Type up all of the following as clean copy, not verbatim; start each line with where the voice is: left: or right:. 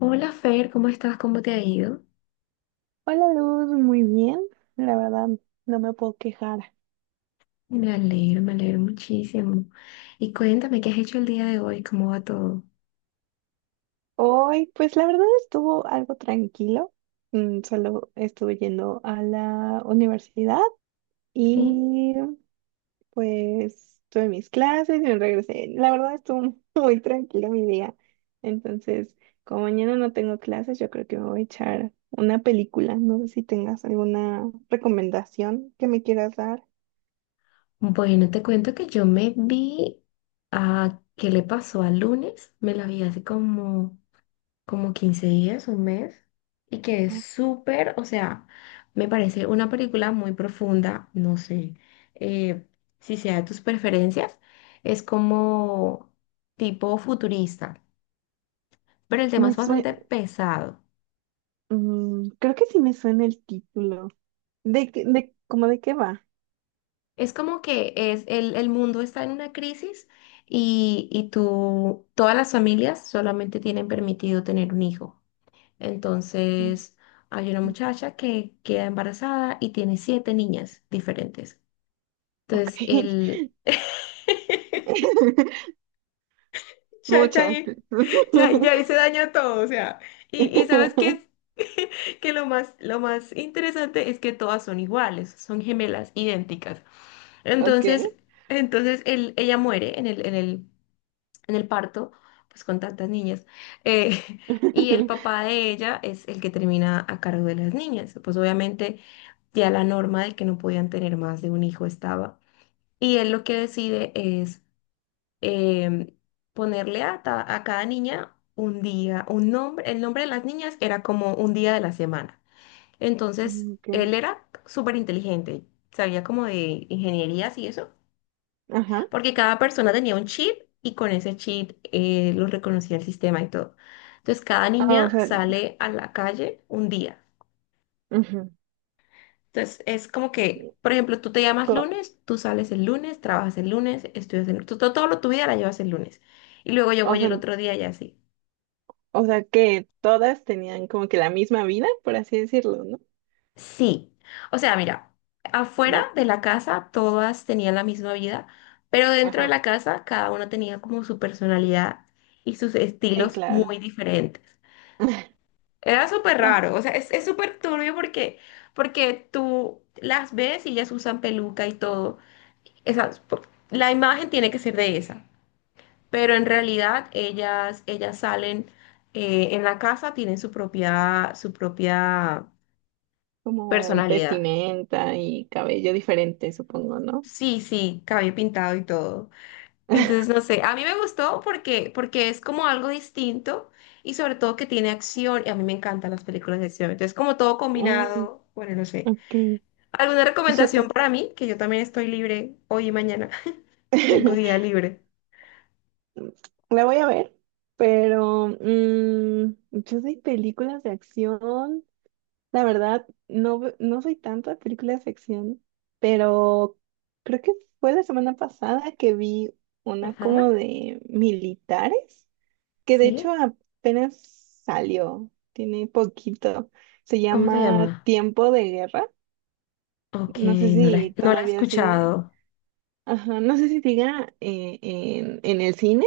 left: Hola Fer, ¿cómo estás? ¿Cómo te ha ido?
right: Hola Luz, muy bien. La verdad, no me puedo quejar.
left: Me alegro muchísimo. Y cuéntame, ¿qué has hecho el día de hoy? ¿Cómo va todo?
right: Hoy, pues la verdad estuvo algo tranquilo. Solo estuve yendo a la universidad
left: ¿Sí?
right: y pues tuve mis clases y me regresé. La verdad estuvo muy tranquilo mi día. Entonces, como mañana no tengo clases, yo creo que me voy a echar una película. No sé si tengas alguna recomendación que me quieras dar.
left: Bueno, te cuento que yo me vi a qué le pasó al lunes. Me la vi hace como, como 15 días, un mes. Y que es súper, o sea, me parece una película muy profunda. No sé eh, si sea de tus preferencias. Es como tipo futurista. Pero el tema
right: Me
left: es bastante
right: suena,
left: pesado.
right: creo que sí me suena el título. ¿De qué, cómo de qué va?
left: Es como que es el mundo está en una crisis y tú, todas las familias solamente tienen permitido tener un hijo. Entonces, hay una muchacha que queda embarazada y tiene siete niñas diferentes.
right: Ok.
left: Entonces, el... Ya, ya,
right: Muchas.
left: ya, ya hice daño a todo, o sea, y ¿sabes qué? Que lo más interesante es que todas son iguales, son gemelas, idénticas.
right: Ok.
left: Entonces, entonces ella muere en en el parto, pues con tantas niñas. eh, y el papá de ella es el que termina a cargo de las niñas. Pues obviamente ya la norma de que no podían tener más de un hijo estaba. Y él lo que decide es em, ponerle a cada niña un día, un nombre, el nombre de las niñas era como un día de la semana. Entonces,
right: Ok.
left: él era súper inteligente, sabía como de ingenierías y eso,
right: Ajá.
left: porque cada persona tenía un chip y con ese chip lo reconocía el sistema y todo. Entonces, cada
right: Ah, o
left: niña
right: sea,
left: sale a la calle un día.
right: ujú.
left: Entonces, es como que, por ejemplo, tú te llamas
right: Co-
left: lunes, tú sales el lunes, trabajas el lunes, estudias el lunes, todo, todo tu vida la llevas el lunes. Y luego yo
right: O
left: voy
right: sea,
left: el otro día y así.
right: o sea que todas tenían como que la misma vida, por así decirlo, ¿no?
left: Sí, o sea, mira, afuera
right: De,
left: de la casa todas tenían la misma vida, pero dentro de
right: ajá.
left: la casa cada una tenía como su personalidad y sus
right: Sí,
left: estilos
right: claro.
left: muy diferentes. Era súper
right: Ah,
left: raro, o sea, es súper turbio porque, porque tú las ves y ellas usan peluca y todo. Esas, po- la imagen tiene que ser de esa, pero en realidad ellas salen en la casa, tienen su propia
right: como
left: personalidad.
right: vestimenta y cabello diferente, supongo, ¿no?
left: Sí, sí, cabello pintado y todo. Entonces, no sé, a mí me gustó porque, porque es como algo distinto y sobre todo que tiene acción y a mí me encantan las películas de acción. Entonces, como todo
right: Oh,
left: combinado, bueno, no sé.
right: ok.
left: ¿Alguna
right: Su-
left: recomendación para mí? Que yo también estoy libre hoy y mañana. Tengo día libre.
right: La voy a ver, pero yo soy películas de acción. La verdad, no, no soy tanto de películas de acción, pero creo que fue la semana pasada que vi una como
left: Ajá,
right: de militares, que de
left: sí.
right: hecho apenas salió, tiene poquito. Se
left: ¿Cómo se
right: llama
left: llama?
right: Tiempo de Guerra.
left: Ok,
right: No sé
left: no la,
right: si
left: no la he
right: todavía sigue,
left: escuchado.
right: ajá, no sé si siga en el cine.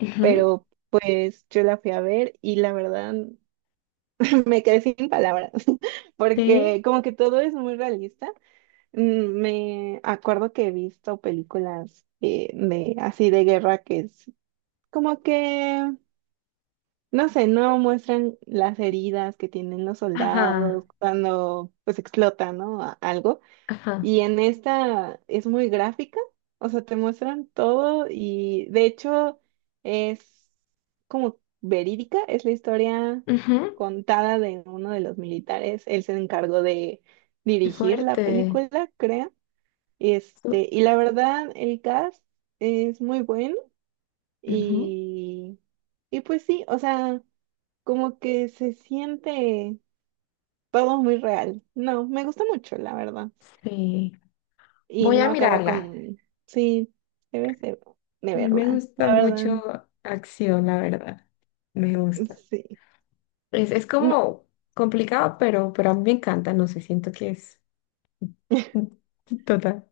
left: Ujú.
right: Pero pues yo la fui a ver y la verdad me quedé sin palabras, porque
left: Sí.
right: como que todo es muy realista. Me acuerdo que he visto películas de así de guerra que es como que, no sé, no muestran las heridas que tienen los
left: Ajá,
right: soldados cuando pues explota, ¿no? Algo.
left: ajá.
right: Y en esta es muy gráfica, o sea, te muestran todo y de hecho es como verídica, es la historia
left: Ujú.
right: contada de uno de los militares. Él se encargó de
left: Qué
right: dirigir la
left: fuerte.
right: película, creo. Este,
left: Su-
right: y la verdad, el cast es muy bueno
left: ujú.
right: y, y pues sí, o sea, como que se siente todo muy real. No, me gusta mucho, la verdad.
left: Sí.
right: Y
left: Voy
right: no
left: a
right: acaba
left: mirarla. A
right: con, sí, debes de
left: mí me
right: verla, la
left: gusta
right: verdad,
left: mucho acción, la verdad. Me gusta.
right: sí.
left: Es
right: No-
left: como complicado, pero a mí me encanta. No sé, siento que es total.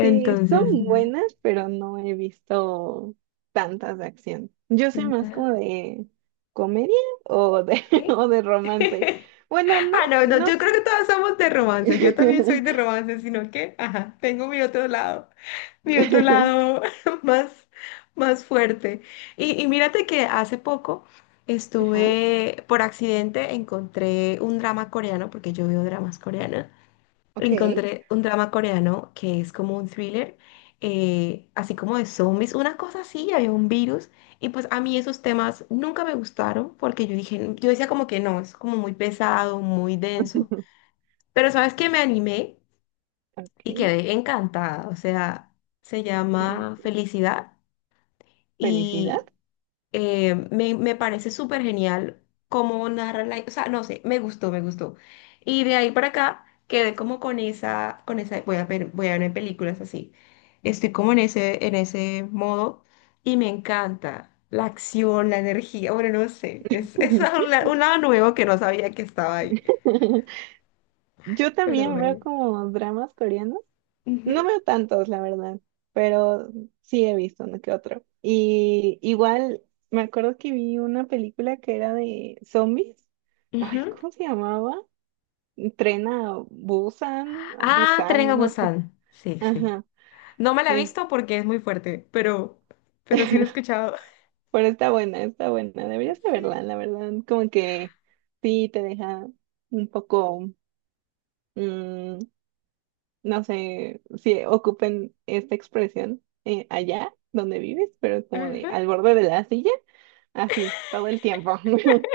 right: sí, son
left: Entonces, na-
right: buenas, pero no he visto tantas de acción. Yo soy más
left: na-
right: como de comedia o de,
left: ¿sí?
right: o de romance. Bueno, no,
left: Ah, no, no,
right: no.
left: yo creo que todas somos de romance. Yo también soy de
right: s-
left: romance, sino que, ajá, tengo mi otro lado. Mi otro lado más, más fuerte. Y mírate que hace poco
right: Ajá,
left: estuve, por accidente, encontré un drama coreano, porque yo veo dramas coreanos.
right: ok,
left: Encontré un drama coreano que es como un thriller, así como de zombies, una cosa así, había un virus. Y pues a mí esos temas nunca me gustaron, porque yo dije, yo decía como que no, es como muy pesado, muy denso. Pero ¿sabes que me animé y
right: ok.
left: quedé encantada? O sea, se llama
right: Mm,
left: Felicidad
right: Felicidad.
left: y me parece súper genial cómo narran la... O sea, no sé, me gustó, me gustó. Y de ahí para acá quedé como con voy a ver películas así. Estoy como en en ese modo y me encanta. La acción, la energía, bueno, no sé, es, es un, la- un lado nuevo que no sabía que estaba ahí,
right: Yo
left: pero
right: también veo
left: bueno.
right: como dramas coreanos.
left: Ujú,
right: No veo tantos, la verdad, pero sí he visto uno que otro. Y igual me acuerdo que vi una película que era de zombies. Ay,
left: ujú.
right: ¿cómo se llamaba? Tren a Busan,
left: Ah, Tren
right: Busan,
left: a
right: no sé.
left: Busan, sí, sí.
right: Ajá.
left: No me la he
right: es-
left: visto porque es muy fuerte, pero sí lo he escuchado.
right: Pero está buena, está buena. Deberías de
left: Sí.
right: verla, la verdad. Como que sí te deja un poco, mm, no sé si ocupen esta expresión allá donde vives, pero es como de
left: Ajá.
right: al borde de la silla. Así, todo el tiempo.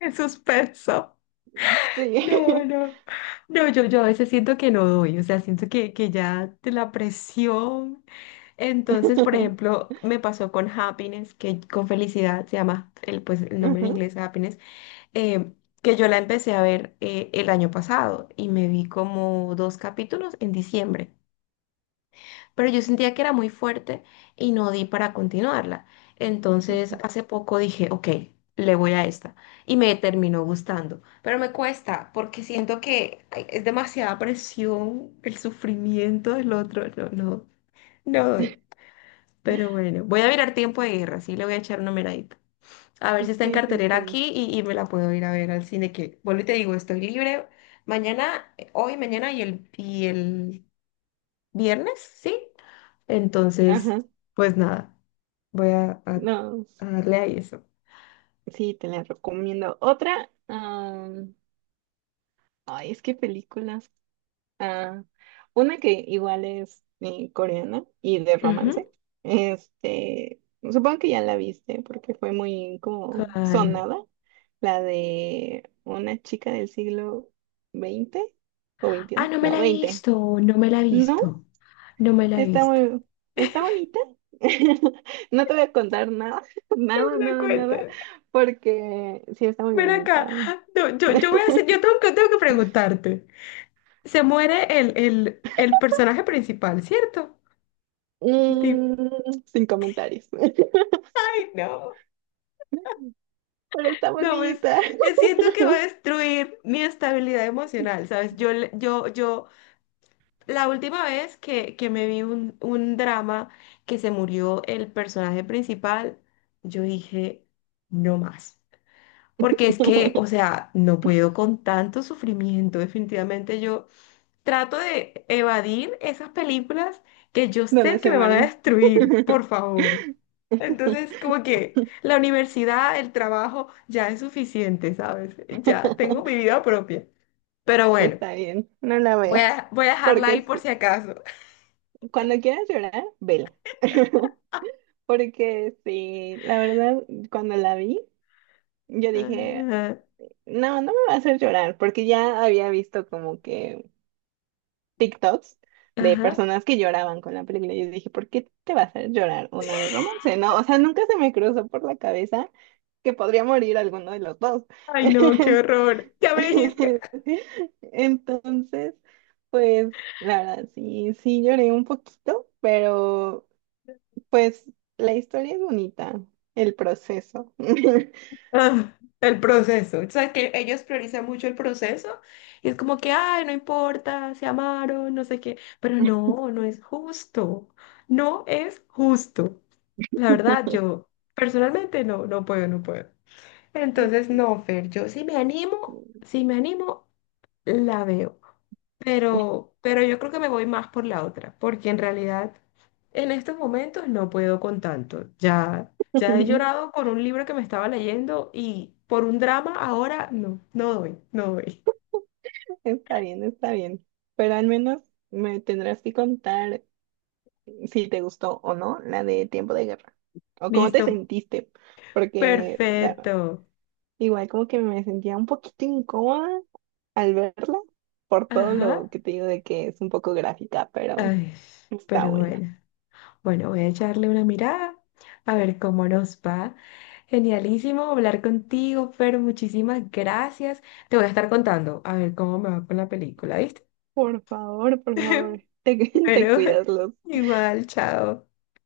left: El suspenso. No,
right: Sí.
left: no. No, yo a veces siento que no doy, o sea, siento que ya de la presión. Entonces, por ejemplo, me pasó con Happiness, que con felicidad se llama el, pues, el nombre en
right: Ajá,
left: inglés, Happiness, eh, que yo la empecé a ver el año pasado y me vi como 2 capítulos en diciembre. Pero yo sentía que era muy fuerte y no di para continuarla. Entonces,
right: ujú.
left: hace poco dije, ok, le voy a esta y me terminó gustando, pero me cuesta porque siento que ay, es demasiada presión el sufrimiento del otro. No, no, no doy. Pero bueno, voy a mirar Tiempo de Guerra, sí, le voy a echar una miradita. A ver si está en
right: Sí, sí,
left: cartelera
right: sí.
left: aquí y me la puedo ir a ver al cine, que vuelvo y te digo, estoy libre mañana, hoy, mañana y el viernes, ¿sí? Entonces,
right: Ajá.
left: pues nada, voy
right: No,
left: a darle ahí eso.
right: sí, te la recomiendo. Otra, ay, es que películas. Ah, una que igual es coreana y de romance.
left: Ujú.
right: Este, supongo que ya la viste porque fue muy como
left: ¿Cuál?
right: sonada. La de una chica del siglo XX o
left: Ah,
right: XXI.
left: no me
right: No,
left: la he
right: 20.
left: visto, no me la he visto,
right: ¿No?
left: no me la he
right: Está
left: visto.
right: muy, está bonita. No te voy a contar nada,
left: No me
right: nada,
left: la
right: nada, nada,
left: cuentes.
right: porque sí está muy
left: Ven acá.
right: bonita.
left: No, yo voy a hacer, yo tengo que preguntarte. Se muere el personaje principal, ¿cierto? Di-
right: Sin comentarios. Pero
left: Ay, no.
right: está
left: No, pues
right: bonita.
left: siento que va a destruir mi estabilidad emocional, ¿sabes? Yo, le- yo, yo. La última vez que me vi un drama que se murió el personaje principal, yo dije, no más. Porque es que, o sea, no puedo con tanto sufrimiento. Definitivamente yo trato de evadir esas películas que yo
right: Donde
left: sé que
right: se
left: me van a
right: mueren.
left: destruir, por favor. Entonces, como que la universidad, el trabajo, ya es suficiente, ¿sabes? Ya tengo mi vida propia. Pero bueno,
right: Está bien, no la
left: voy
right: veas.
left: a, voy a dejarla
right: Porque
left: ahí por
right: sí,
left: si acaso.
right: cuando quieras llorar, vela. Porque sí, la verdad, cuando la vi, yo dije,
left: Ajá.
right: no, no me va a hacer llorar, porque ya había visto como que TikToks de
left: Ajá.
right: personas que lloraban con la película. Y yo dije, ¿por qué te va a hacer llorar una de romance? No, o sea, nunca se me cruzó por la cabeza que podría morir alguno de los dos.
left: Ay, no, qué horror. Ya me dijiste.
right: Entonces, pues, la verdad, sí, sí lloré un poquito, pero pues la historia es bonita, el proceso.
left: Ah, el proceso. O sea, que ellos priorizan mucho el proceso y es como que, ay, no importa, se amaron, no sé qué. Pero no, no es justo. No es justo. La verdad, yo personalmente no, no puedo, no puedo. Entonces, no, Fer, yo sí me animo, si me animo, la veo. Pero yo creo que me voy más por la otra, porque en realidad en estos momentos no puedo con tanto. Ya, ya he llorado con un libro que me estaba leyendo y por un drama ahora no, no doy, no doy.
right: Está bien, está bien. Pero al menos me tendrás que contar si te gustó o no la de Tiempo de Guerra. O cómo te
left: Listo,
right: sentiste. Porque
left: perfecto.
right: igual como que me sentía un poquito incómoda al verla. Por todo lo
left: Ajá,
right: que te digo de que es un poco gráfica, pero
left: ay,
right: está
left: pero
right: buena.
left: bueno. Bueno, voy a echarle una mirada a ver cómo nos va. Genialísimo hablar contigo, Fer, muchísimas gracias. Te voy a estar contando a ver cómo me va con la película, ¿viste?
right: Por favor, por favor. Te,
left: Pero
right: te cuidas, Luz.
left: igual, chao.